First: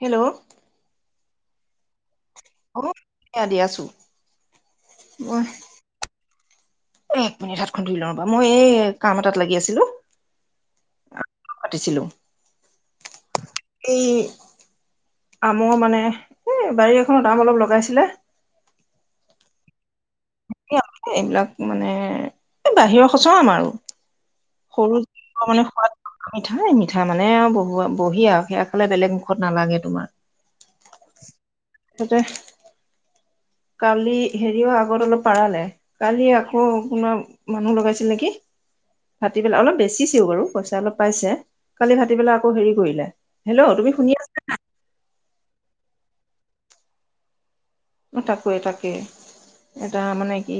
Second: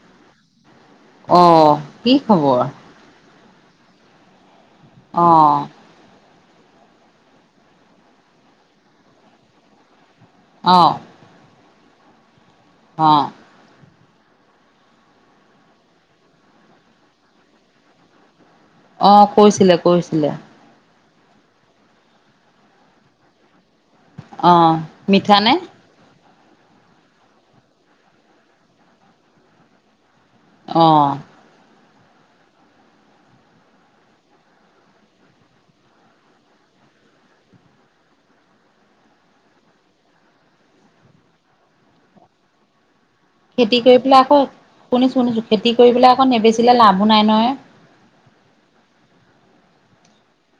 Hello আহ কি খবৰ? স দি আছো। অ। এ এক মিনিট হাতখন ধুই লওঁ ৰ'বা মই এই কাম এটাত লাগি আছিলো। অ। পাতিছিলো। হ। এই আমৰ মানে এ বাৰী এখনত আম অলপ লগাইছিলে অ কৈছিলে কৈছিলে। এই এইবিলাক মানে বাহিৰৰ সচৰ আম আৰু। অ' সৰু মিঠানে? মানে সোৱাদ মিঠাই মিঠা মানে আও বহুৱ বহি আও সেয়া খে বেলেগ মুখত নালাগে তোমাৰ। আহ। তাতে কালি হেৰি অঁ [unintelligible] অলপ পাৰালে কালি আকৌ কোনাৰ মানুহ লগাইছিল নেকি? ভাটতি পেলাই অলপ বেছিছেও বাৰু পইচা অলপ পাইছে কালি ভাটি পেলাই আকৌ হেৰি কৰিলে হেল্ল' খেতি তুমি কৰি শুনি পেলাই আছা আকৌ শুনিছো শুনিছো। খেতি কৰি পেলাই আকৌ নেবেচিলে লাভো নাই নহয়। তাকো এ তাকে এটা মানে কি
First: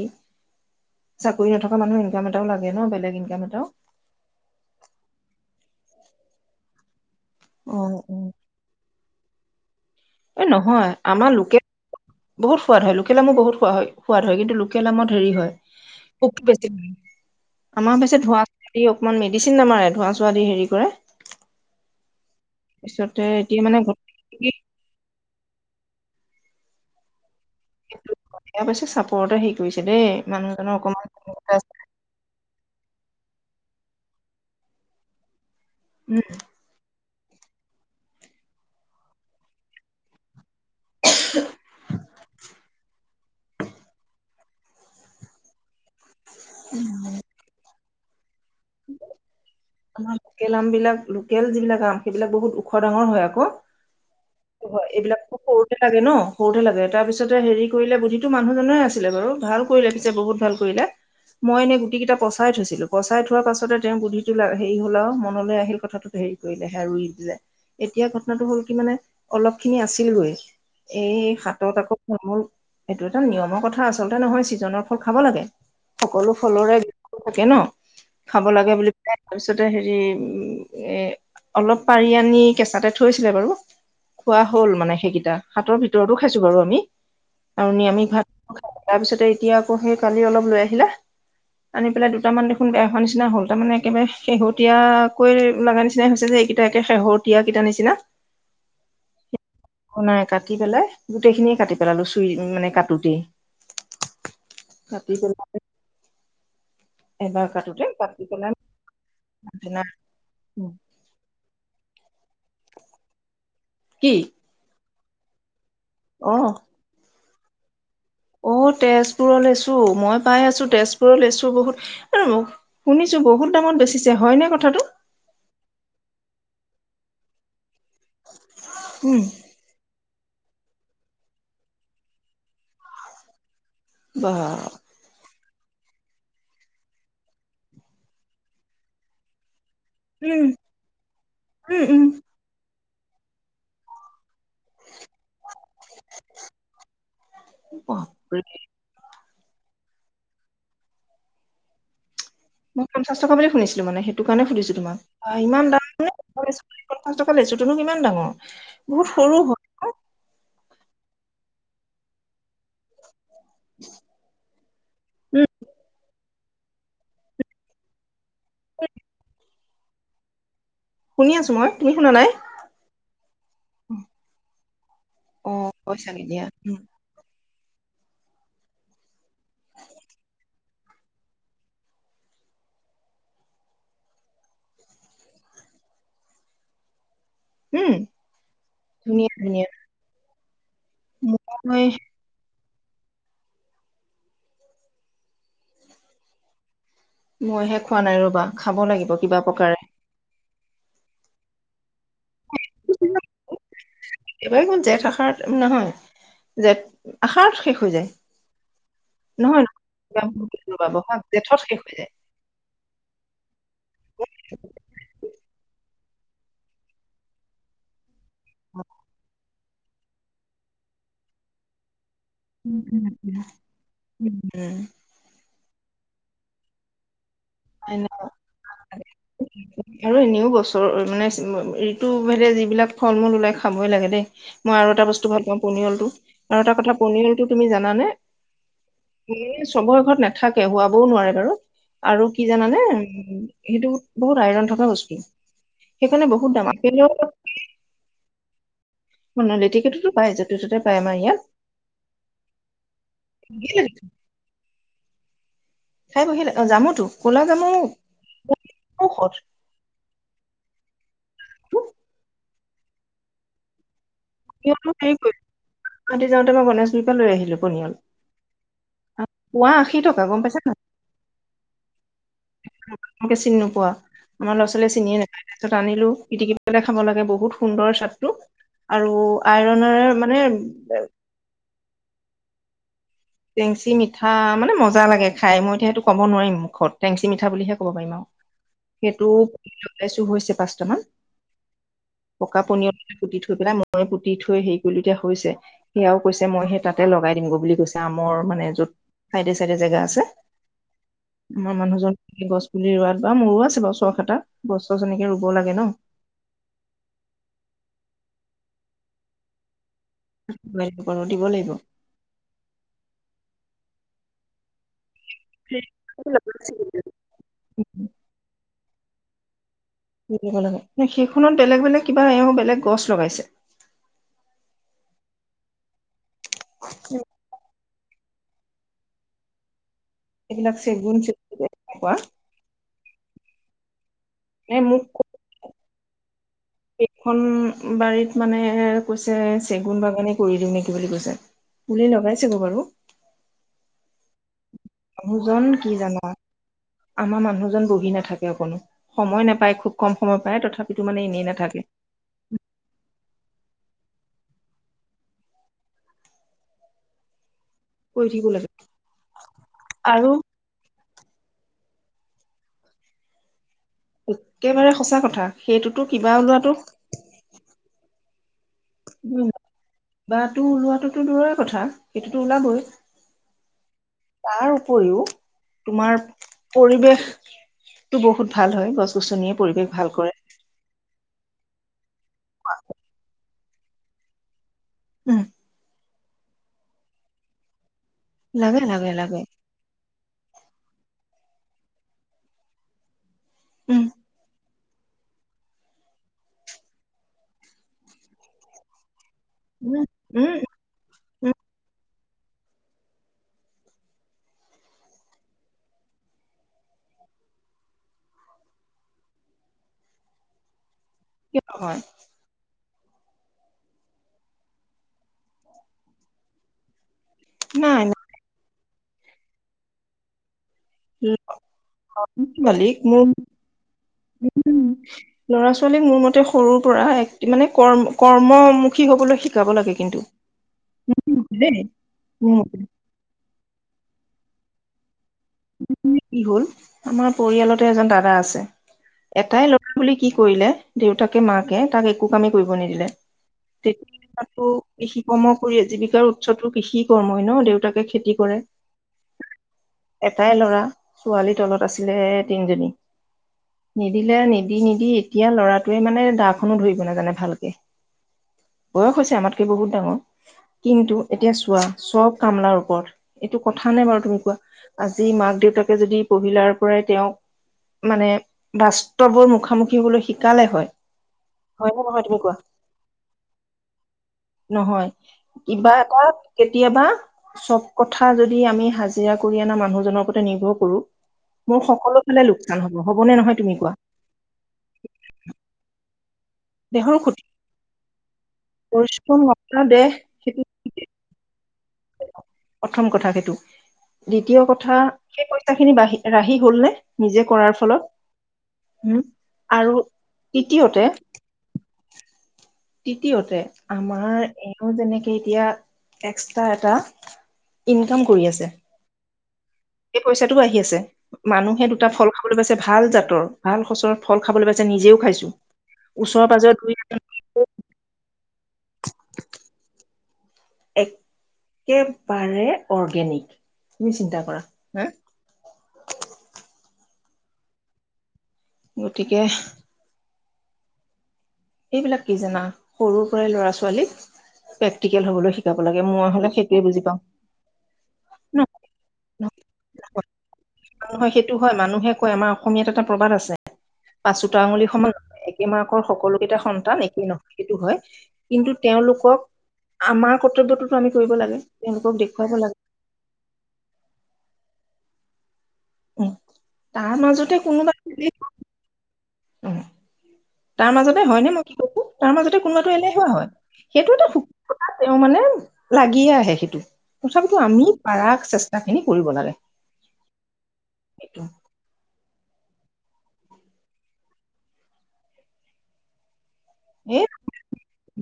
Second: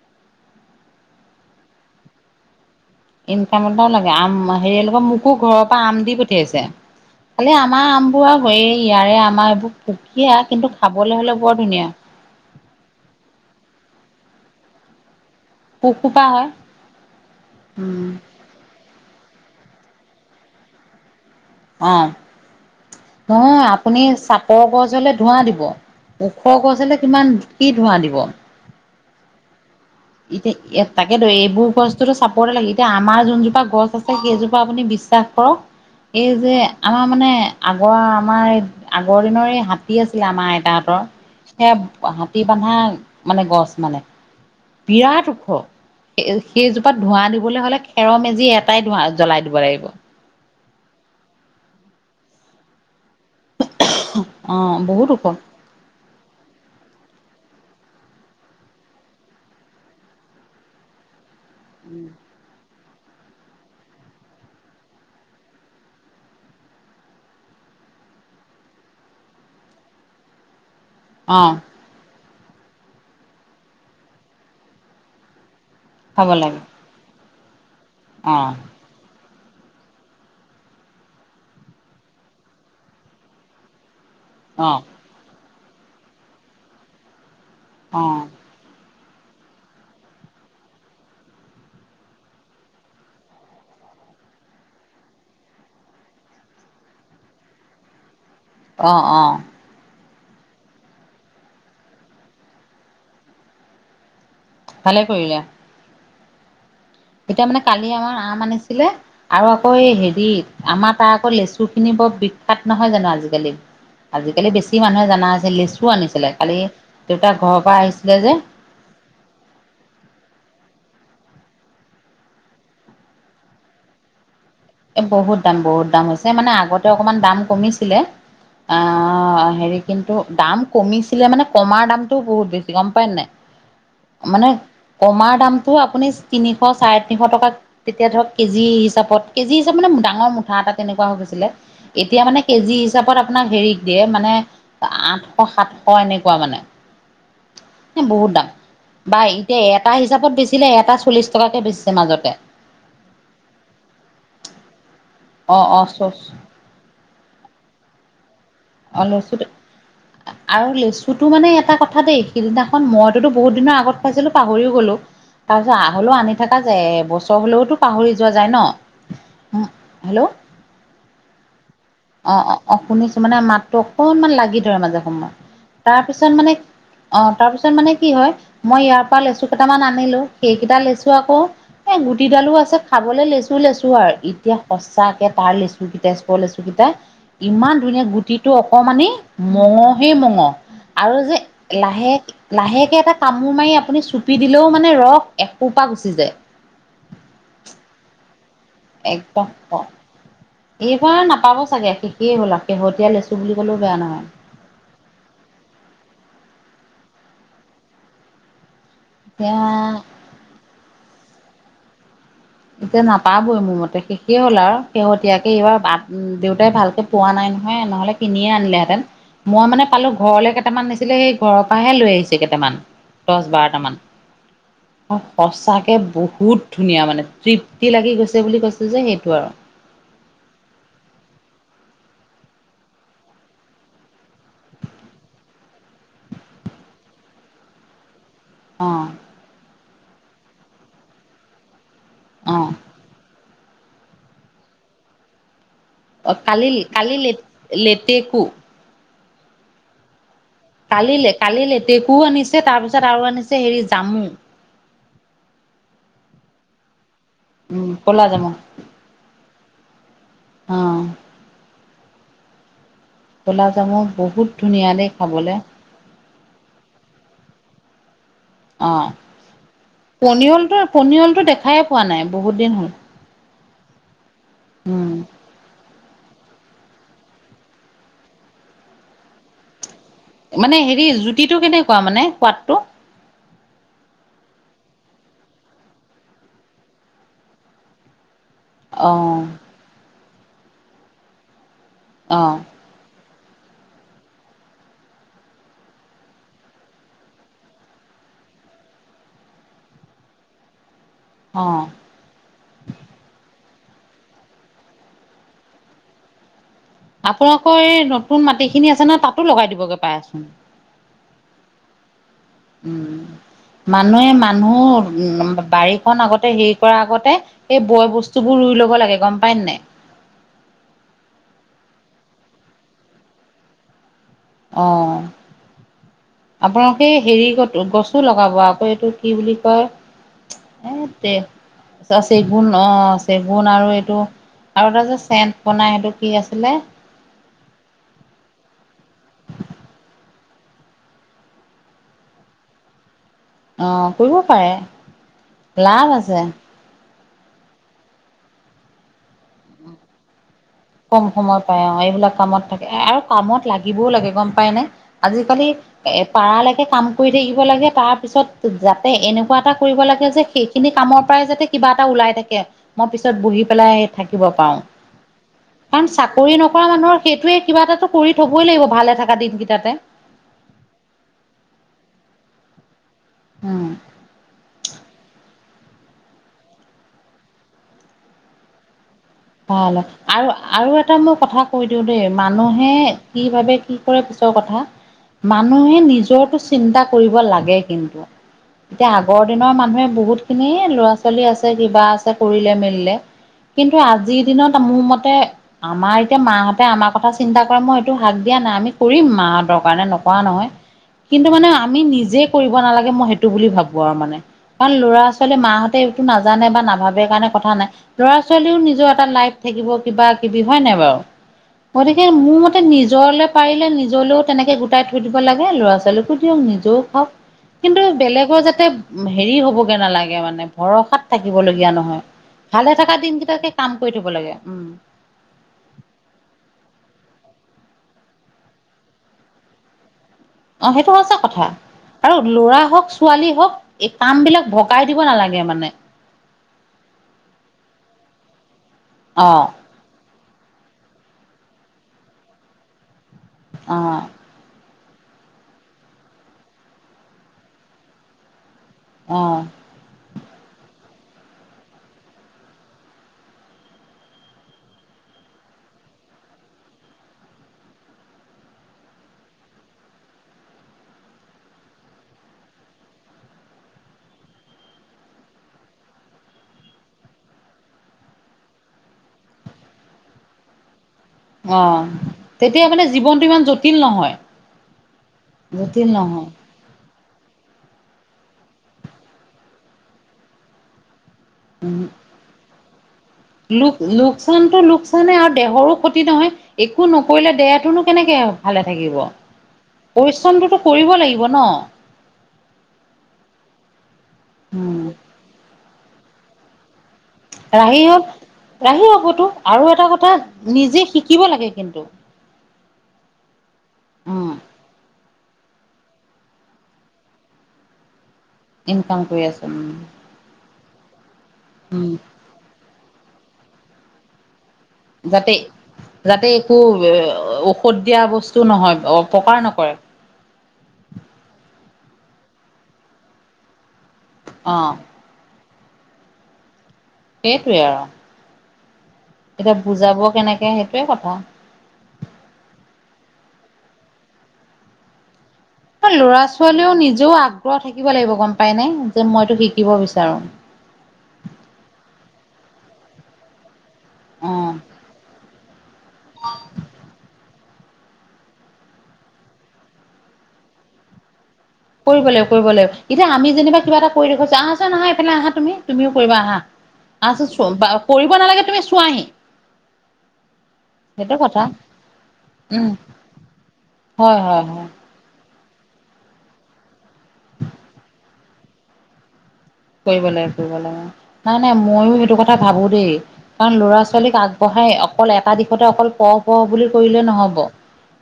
চাকৰি নথকা মানুহ ইনকাম এটাও লাগে। ন বেলেগ ইনকাম এটাও ইনকামটাও লাগে আম হেৰিলৰ মোকো ঘৰৰ পৰা আম দি পঠিয়াইছে। খালি অ আমাৰ আম বোৰ আৰু হয় ইয়াৰে আমাৰ এইবোৰ পুকীয়া এ কিন্তু নহয় খাবলৈ আমাৰ হ'লে বৰ লোকেল ধুনীয়া বহুত সোৱাদ হয় লোকেল মো বহুত সোৱাদ হয়। সোৱাদ হয় কিন্তু লোকেল আামৰ হেৰি পোক সোপা হয় হয় বেছি আমাৰ উম বেছ ধোঁৱা অকমান মেডিচিন নামাৰে ধোঁৱাই দি হেৰি কৰে অ পিছতে এতিয়া নহয় মানে ঘ আপুনি চাপৰ গছ হলে ধোঁৱা দিব, ওখ গছ হলে কিমান কি ধোঁৱা দিব বেছি চাপৰতে হেৰি কৰিছে দেই। মানুহজনৰ এতিয়া অকমান তাকে ত এইবোৰ বস্তু চাপৰে লাগি এতি আমাৰ যোনজোপা গছ আছে সেইজোপা আপুনি বিশ্বাস কৰক, উম এই যে আমাৰ মানে আগৰ আমাৰ আগৰ দিনৰ এই হাতী আছিলে আমাৰ আইত তাহতৰ সেয়া হাতী বন্ধা মানে গছ মানে। বিৰাট ওখ সেইজোপাত ধোঁৱা দিবলৈ হলে খেৰৰ মেজি যি এটাই ধ জ্বলাই দিব লাগিব আমাৰ লোকেল আম বিলাক, লোকেল যিবিলাক আম সেইবিলাক বহুত ওখ ডাঙৰ হয় আ। ক অ হয় বহুত এইবিলাক ওখ খুব সৰুতে লাগে ন সৰুতে লাগে তাৰ পিছত তাৰ পিছতে হেৰি কৰিলে বুদ্ধিটো মানুহজনেৰে আছিলে বাৰু ভাল কৰিলে পিছে বহুত ভাল কৰিলে মই এনে গুটি কেইটা পচাই থৈছিলো পচাই থোৱাৰ পাছতে তেওঁ বুধি হেৰি হলাও মনলৈ আহিল কথাটোত হেৰি কৰিলে হে ৰুই দিলে এতিয়া ঘটনাটো হ'ল কি মানে অলপ খিনি আছিলগৈ এই অ হাতত আকৌ মোৰ এইটো এটা নিয়মৰ কথা আচলতে নহয় ছিজনৰ ফল খাব লাগে। খাব সকলো লাগে ফলৰে থাকে ন অ খাব লাগে বুলি পেলাই তাৰপিছতে হেৰি উ এ অলপ পাৰি আনি কেঁচাতে থৈছিলে বাৰু খোৱা অ হ'ল মানে সেইকেইটা হাতৰ ভিতৰতো খাইছো বাৰু আমি আৰু অ নিৰামিষ ভাত তাৰপিছতে এতিয়া আকৌ সেই কালি অলপ লৈ আহিলা আনি পেলাই দুটামান দেখোন বেয়া হোৱা নিচিনা হ'ল তাৰমান একেবাৰে শেহতীয়াকৈ লগা নিচিনাই হৈছে যে এইকেইটা একে শেহতীয়াকেইটা নিচিনা আহ আহ নাই কাটি পেলাই গোটেইখিনিয়ে কাটি পেলালো চুই মানে কাটোতেই ভালে কাটি কৰিলে পেলাই এবাৰ এতিয়া মানে কাটোতে কালি আমা কাটি শৰ আম পেলাই আনিছে ছিলে আৰু আকৌ এই হেৰি আমাৰ তাৰ আকৌ লেচু খিনি বৰ বিখ্যাত নহয় জানো আজিকালি কি আজিকালি বেছি মানুহে জানা আছিল লেচু আনিছিলে অ কালি দেউতা ঘৰৰ পৰা আহিছিল। অ তেজপুৰলৈছো মই পাই আছো তেজপুৰ লেচু বহুত শুনিছো বহুত দামত বেছিছে হয় নে? এ বহুত দাম বহুত দাম হৈছে মানে আগতে অকমান দাম কমিছিলে? অ উম হেৰি কিন্তু দাম কমিছিলে মানে কমাৰ দামটো বহুত বেছি গম পায় নে নাই? মানে বাহ কমাৰ দাম ত' আপুনি তিনিশ চাৰে তিনিশ টকা তেতিয়া ধৰক কেজি হিচাপত কেজি মানে ডাঙৰ উম মুঠা এটা তেনেকুৱা হৈ গৈছিলে উম উম এতিয়া মানে কেজি হিচাপত আপোনাক হেৰিক দিয়ে মানে আঠশ সাতশ এনেকুৱা মানে বহুত এ দাম বাপৰে, বা এতিয়া এটা হিচাপত বেচিলে এটা চল্লিছ টকাকৈ বেচিছে মাজতে মই পঞ্চাশ টকা বুলি শুনিছিলো মানে সেইটো কাৰণে সুধিছো তোমাক অ ইমান অ দাম নে চচ এটা লেচু পঞ্চাশ টকা লেচুটোনো কিমান ডাঙৰ অ বহুত সৰু লেচুটো হয় আৰু লেচুটো মানে এটা কথা দেই সিদিনা মইতো বহুত দিনৰ আগত খাইছিলো পাহৰিও গ'লো উম তাৰ পিছত আহ হ'লেও আনি থকা যায় বছৰ হলেওতো পাহৰি যোৱা যায় ন হেল্ল' শুনি আছো মই তুমি শুনা নাই অ অ অ শুনিছো মানে মাত অকনমান লাগি ধৰে মাজে সময় অ কৈছা গে তাৰপিছত দিয়া মানে উম অ তাৰ পিছত মানে কি হয় মই ইয়াৰ পৰা লেচু কেইটামান আনিলো সেইকেইটা লেচু আকৌ এ গুটিডালো আছে খাবলৈ লেচু লেচু আৰু এতিয়া সঁচাকে তাৰ লেচু কি তেজপুৰৰ লেচু কেইটা টা ইমান ধুনীয়া গুটিটো অকমানি ধুনীয়া ধুনীয়া মঙহে মঙহ আৰু যে মই লাহেকে লাহেকে এটা কামোৰ মাৰি আপুনি চুপি দিলেও মানে ৰস একোপা গুচি যায় মইহে খোৱা নাই ৰবা খাব লাগিব কিবা একদম প্ৰকাৰে এইবাৰ নাপাব চাগে সি কি হ'লা শেহতীয়া লেচু বুলি ক'লেও বেয়া নহয় একেবাৰে যে আষাৰত শেষ হৈ যায় নহয় এতিয়া নহয় জেঠত শেষ হৈ যায়। এতিয়া নাপাবই মোৰ মতে শেষেইে হ'ল আৰু শেহতীয়াকে এইবাৰ বাট উম দেউতাই ভালকে পোৱা নাই নহয় নহ'লে কিনিয়ে আনিলেহেঁতেন? মই মানে পালো ঘৰলৈ কেইটামান নিছিলে সেই ঘৰৰ পাহে লৈ আহিছো কেইটামান উম উম দছ বাৰটা মান উম। সঁচাকে বহুত ধুনীয়া মানে তৃপ্তি লাগি গৈছে বুলি কৈছে যে সেইটো আৰু আৰু এনেও বছৰ মানে ঋতু ভেদে যিবিলাক ফল মূল ওলাই খাবই লাগে দেই মই আৰু এটা বস্তু ভাল পাওঁ পনিয়াল টো আৰু এটা কথা পনিয়লটো তুমি জানানে? বুলিয়ে চবৰে ঘৰত নাথাকে শুৱাবও নোৱাৰে বাৰু। আৰু কি অ জানানে সেইটো বহুত আইৰন থকা বস্তু। সেইকাৰণে অহ, বহুত দাম কালিলি - আপেলৰ কালিলে- লেতেকো [unintelligible] লেতেকুটোতো পায় য কালিলে -কালি লেটেকু আনিছে তাৰপিছত আৰু আনিছে বঢ়িয়া হেৰি লাগে জামু। খাই বহিলে অহ জামুতো। কলা জামো উম ক'লা জামু ঔষধ অ গুলাব জামু, বহুত পনিয়ল ধুনীয়া টো দেই হেৰি কৰি খাবলে গুৱাহাটী যাওঁতে মই গণেশ গুৰিৰ পৰা লৈ আহিলো পনিয়ল। অহ, পোৱা আশী টকা গম পাইছা পনিয়লটো নাই -পনিয়লটো দেখাই পোৱা নাই। বহুত দিন হ'ল তোমালোকে চিনি নোপোৱা আমাৰ ল'ৰা- ছোৱালীয়ে উম চিনিয়ে নোপায় তাৰপিছত আনিলো। পিটিকি পেলাই খাব লাগে বহুত সুন্দৰ চাদটো আৰু আইৰনৰে মানে হেৰি জুতিটো কেনেকুৱা মানে সোৱাদটো? টেংচি- মিঠা মানে মজা লাগে খাই মই এতিয়া সেইটো ক'ব নোৱাৰিম মুখত টেংচি -মিঠা বুলিহে ক'ব পাৰিম আৰু। অ সেইটো লগাইছো [unintelligible] অ পকা পনিয়ল [unintelligible] পুতি থৈ পেলাই মই পুতি থৈ হেৰি কৰিলো এতিয়া হৈছে সেয়াও কৈছে মই সেই তাতে লগাই দিম গৈ বুলি কৈছে। কামৰ মানে যত চাইডে -চাইডে জেগা আছে। অ আমাৰ মানুহজন এ' গছ পুলি ৰোৱাত বা মোৰো আছে বাৰু। চখ এটা গছ - গছনিকে ৰুব লাগে ন'। আপোনালোকৰ এই নতুন মাটি খিনি আছে ন' তাতো লগাই দিবগৈ। [unintelligible] দিব লাগিব। উম, মানুহে মানুহ হম, বাৰীখন আগতে হেৰি কৰা আগতে সেই উম, বয় বস্তু বোৰ ৰুই লব লাগে গম পায় নে নাই। সেইখনত বেলেগ- বেলেগ কিবা এও বেলেগ গছ লগাইছে। অহ, আপোনালোকে হেৰি কত গছো লগাব আকৌ এইটো কি বুলি কয় এইবিলাক এ' চেগুন তে চেগুন তেনেকুৱা চেগুন অহ চেগুন আৰু এইটো এ আৰু এটা মোক যে চেণ্ট বনাই সেইটো কি আছ এইখন বাৰীত মানে কৈছে চেগুন বাগানে কৰি দিওঁ নেকি বুলি কৈছে। নিজে লগাইছে গৈ বাৰু। অহ, কৰিব পাৰে। ভুজন কি লাভ জানা? আছে। আমাৰ মানুহজন বহি নাথাকে অকণো সময় নাপায় খুব কম সময় পায় তথা কম সময় পায় অহ এইবিলাক কামত থাকে আৰু কামত লাগিবও লাগে গম পাই নে আজিকালি এ' পাৰালৈকে কাম কৰি থাকিব লাগে কৰি থাকিব তাৰপিছত লাগে যাতে এনেকুৱা এটা কৰিব লাগে আৰু যে সেইখিনি কামক পাই যাতে কিবা এটা ওলাই থাকে মই পিছত বহি পেলাই থাকিব পাৰো। একেবাৰে সঁচা কথা সেইটোতো কাৰণ কিবা চাকৰি ওলোৱাটো নকৰা মানুহৰ সেইটোয়ে কিবা এটাটো কৰি থবই লাগিব। ভালে থকা উম, দিনকেইটাতে। বা তো ওলোৱাটোতো দূৰৰে কথা সটোতো ওলাবই। উম। তাৰ উপৰিও তোমাৰ পৰিৱেশটো বহুত ভাল হয় গছ গছনিয়ে পৰিৱেশ ভাল কৰে আৰু- আৰু এটা এটা মই কথা কৈ দিওঁ দেই, মানুহে কি ভাবে কি কৰে পিছৰ কথা উম মানুহে নিজৰটো চিন্তা কৰিব লাগে কিন্তু, লাগে এতিয়া লাগে লাগে আগৰ দিনৰ মানুহে বহুত খিনি ল'ৰা -ছোৱালী আছে, কিবা আছে কৰিলে মেলিলে কিন্তু উম আজি আজিৰ দিনত মোৰ মতে আমাৰ এতিয়া মাহঁতে আমাৰ কথা চিন্তা কৰে মই সেইটো হাক দিয়া নাই আমি কৰিম। মাহ দৰকাৰ উম নাই নকৰা উম নহয় কিন্তু, উম মানে আমি নিজ নিজে কৰিব নালাগে মই সেইটো বুলি ভাবো আৰু মানে। কাৰণ ল'ৰা -ছোৱালীয়ে মাহঁতে এইটো নাজানে বা নাভাবে কাৰণে কথা নাই ল'ৰা ছোৱালীও নিজৰ এটা লাইফ থাকিব কিবা। কিয় নহয় নি্জৰলে পাৰিলে নিজলেও তেনেকে গোটাই থৈ দিব লাগে ল'ৰা ছোৱালীকো দিয়ক কিন্তু নাই নাই বেলেগৰ ভৰসাত থাকিবলগীয়া ল'ৰা ছোৱালীক মোৰ কাম কৰি থব লাগে উম ল'ৰা ছোৱালীক মোৰ মতে সৰু মানে কৰ্ম কৰ্মমুখী হ'বলৈ শিকাব লাগে কিন্তু অ সেইটো সচা কথা দেই আৰু মোৰ মতে ল'ৰা হওক ছোৱালী হওক এই কাম বিলাক ভগাই দিব নালাগে মানে কি হল আমাৰ পৰিয়ালতে এজন দাদা আছে অ এটাই লৰা বুলি কি? কৰিলে দেউতাকে মাকে তাক একো কামেই কৰিব নিদিলে। অ তেতিয়া তাতো কৃষি কৰ্ম কৰিয় জীৱিকাৰ উৎসতো কৃষি কৰ্মই ন দেউতাকে খেতি কৰে। আহ। এটাই ল'ৰা ছোৱালীৰ তলত আছিলে তিনিজনী নিদিলে নিদি নিদি এতিয়া লৰাটোৱে মানে দাখনো ধৰিব নাজানে ভালকে বয়স হৈছে আমাতকে বহুত ডাঙৰ। কিন্তু এতিয়া চোৱা চব কামলাৰ ওপৰত। এইটো কথা নে বাৰু তুমি কোৱা? আজি মাক দেউতাকে যদি পভিলাৰ পৰাই তেওঁক মানে বাস্তৱৰ মুখামুখি হবলৈ শিকালে হয়। অ হয়নে নহয় তুমি কোৱা তেতিয়া মানে জীৱনটো ইমান জটিল নহয়। নহয় কিবা জটিল এটা নহয় কেতিয়াবা চব কথা যদি আমি হাজিৰা কৰি আনা মানুহজনৰ ওপতে নিৰ্ভৰ কৰো। মোৰ সকলো ফালে লোকচান হ'ব। হ'বনে নহয় তুমি কোৱা লোক লোকচানতটো লোকচানে আৰু দেহৰো ক্ষতি নহয়। একো দেহৰ ক্ষতি নকৰিলে দেহাতনো কেনেকে ভালে থাকিব। পৰিশ্ৰম নকৰা দেহ সেইটো পৰিশ্ৰমতোটো কৰিব লাগিব ন। প্ৰথম কথা সেইটো, দ্বিতীয় কথা উম খিনি বাঢ়ি ৰাহি হ'ল নে। নিজে কৰাৰ ৰাহি ফলত। হল ৰাহি উম হ'বতো। আৰু এটা কথা তৃতীয়তে নিজে শিকিব লাগে কিন্তু। তৃতীয়তে আমাৰ উম এওঁ যেনেকে এতিয়া এক্সট্ৰা এটা ইনকাম কৰি আছে ইনকাম কৰি আছে। সেই পইচাটো আহি আছে মানুহে দুটা উম ফল খাবলৈ পাইছে ভাল জাতৰ ভাল সচলৰ ফল খাবলৈ পাইছে। নিজেও খাইছো যাতে ওচৰ যাতে পাজৰ একো দুই এজন ঔষধ দিয়া বস্তু নহয়। অ অপকাৰ নকৰে। একেবাৰে অৰ্গেনিক তুমি চিন্তা কৰা অ হা। সেইটোৱে আৰু। গতিকে এতিয়া বুজাব কেনেকে সেইটোয়ে কথা। এইবিলাক কি জানা সৰুৰ পৰাই ল'ৰা ছোৱালী প্ৰেক্টিকেল হবলৈ শ ল'ৰা ছোৱালীও নিজেও আগ্ৰহ থাকিব লাগিব গম ন পাই নাই যে মইতো শিকিব বিচাৰো। মানুহয় সেইটো হয় মানুহে কয় আমাৰ অসমীয়াত এটা প্ৰবাদ আছে পাচোতা অ', আঙুলি সমান একেম আৰ সকলোক কেইটা সন্তান একেই নহয়। সেইটো হয় কিন্তু তেওঁলোকক আমাৰ কৰ্তব্যটোতো আমি কৰিব লাগে। তেওঁলোকক কৰিব লাগিব দেখুৱাব কৰিব লাগে লাগিব। এতিয়া আমি যেনিবা কিবা এটা কৰি দেখুৱাইছো আহ চোন আহা এইফালে আহা তুমি। তুমিও উম, কৰিবা আহা তাৰ মাজতে কোনোবা আহ [inaudible] কৰিব নালাগে তুমি চোৱাহি। [unintelligible] তাৰ মাজতে সেইটো হয় নে কথা মই কি কৈছো তাৰ মাজতে উম, কোনোবাটো এলেহুৱা হয় সেইটো এটা হয় হয় সুখ হয়। তেওঁ মানে লাগিয়ে আহে সেইটো, তথাপিতো আমি পাৰা চেষ্টা খিনি কৰিব লাগে। কৰিব লাগে কৰিব লাগে। সেইটো নাই নাই মইো সেইটো কথা কথা ভাবো দেই, কাৰণ ল'ৰা ছোৱালীক আগবঢ়াই অকল এটা দিশতে অকল প পঢ় বুলি কৰিলে এই নহব।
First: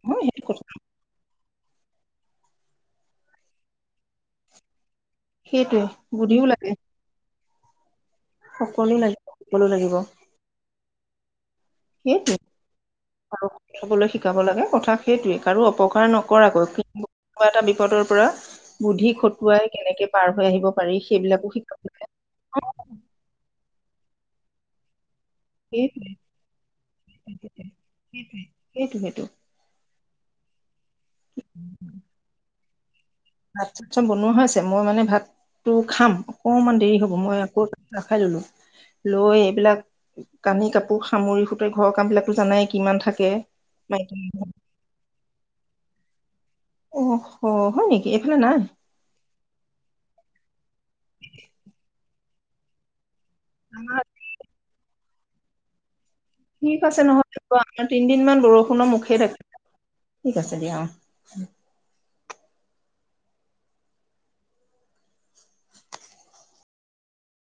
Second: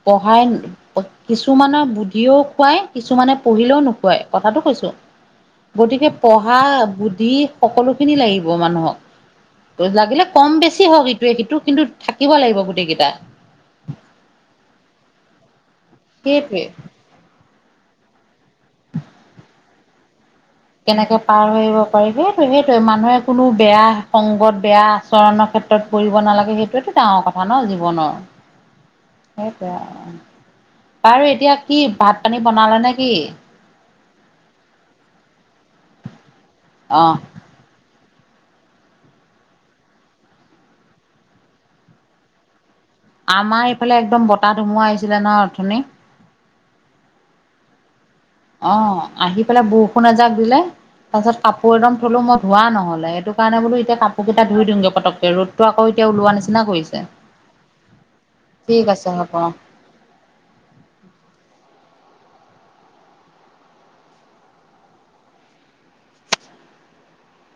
নহয় সেইটো পঢ়াই কথা কিছু কিছুমানৰ বুদ্ধিও খুৱাই, কিছুমানে পঢ়িলেও নোখুৱায়। কথাটো কৈছো। গতিকে সেইটোৱে। বুধিও পঢ়া লাগে বুদ্ধি সকলো খিনি লাগিব সকলো মানুহক। লাগিব সকলো লাগিব লাগিলে কম বেছি [unintelligible] থাকিব সেইটোৱে লাগিব গোটেই কেইটা চাবলৈ শিকাব লাগে। কথা সেইটোৱে। কাৰো অপকাৰ সেইটোৱে নকৰাকৈ, কোনা এটা বিপদৰ পৰা বুদ্ধি খটুৱাই কেনেকে পাৰ হৈ আহিব পাৰি কেনেকে পাৰ সেইবিলাকো হৈ আহিব শিকাব লাগে পাৰি। সেইটো সেইটোৱে মানুহে কোনো বেয়া সংগত বেয়া চৰণৰ ক্ষেত্ৰত সেইটোৱে কৰিব নালাগে। সেইটোৱেটো ডাঙৰ কথা ন জীৱনত। সেইটোৱে সেইটো সেইটো সেইটোৱে। বাৰু এতিয়া কি ভাত পানী বনালা নে? কি ভাত চাত চব বনোৱা হৈছে। মই মানে ভাতটো খাম। অকমান দেৰি অ হ'ব। মই আকৌ ৰখাই ললো। লৈ এইবিলাক কানি কাপোৰ সামুৰি সুতৰি ঘৰৰ কাম বিলাকটো জানাই কি আমাৰ এইফালে একদম বতাহ-ধুমুহা আহিছিলে নহয় অথনি। অ হ হয় নেকি? এইফালে নাই অ আহি পেলাই বৰষুণ এজাক দিলে। তাৰপিছত কাপোৰ একদম ধুলো, মই ধোৱা নহ'লে সেইটো কাৰণে বোলো এতিয়া আমাৰ কাপোৰ কেইটা ধুই দিওঁগে পটককে। ৰ'দটো আকৌ এতিয়া ওলোৱা নিচিনা ঠিক কৰিছে আছে নহলে আমাৰ তিনদিন মান ঠিক বৰষুণৰ আছে মুখে হ'ব দেখা অ নাই। ঠিক আছে দিয়া, অ।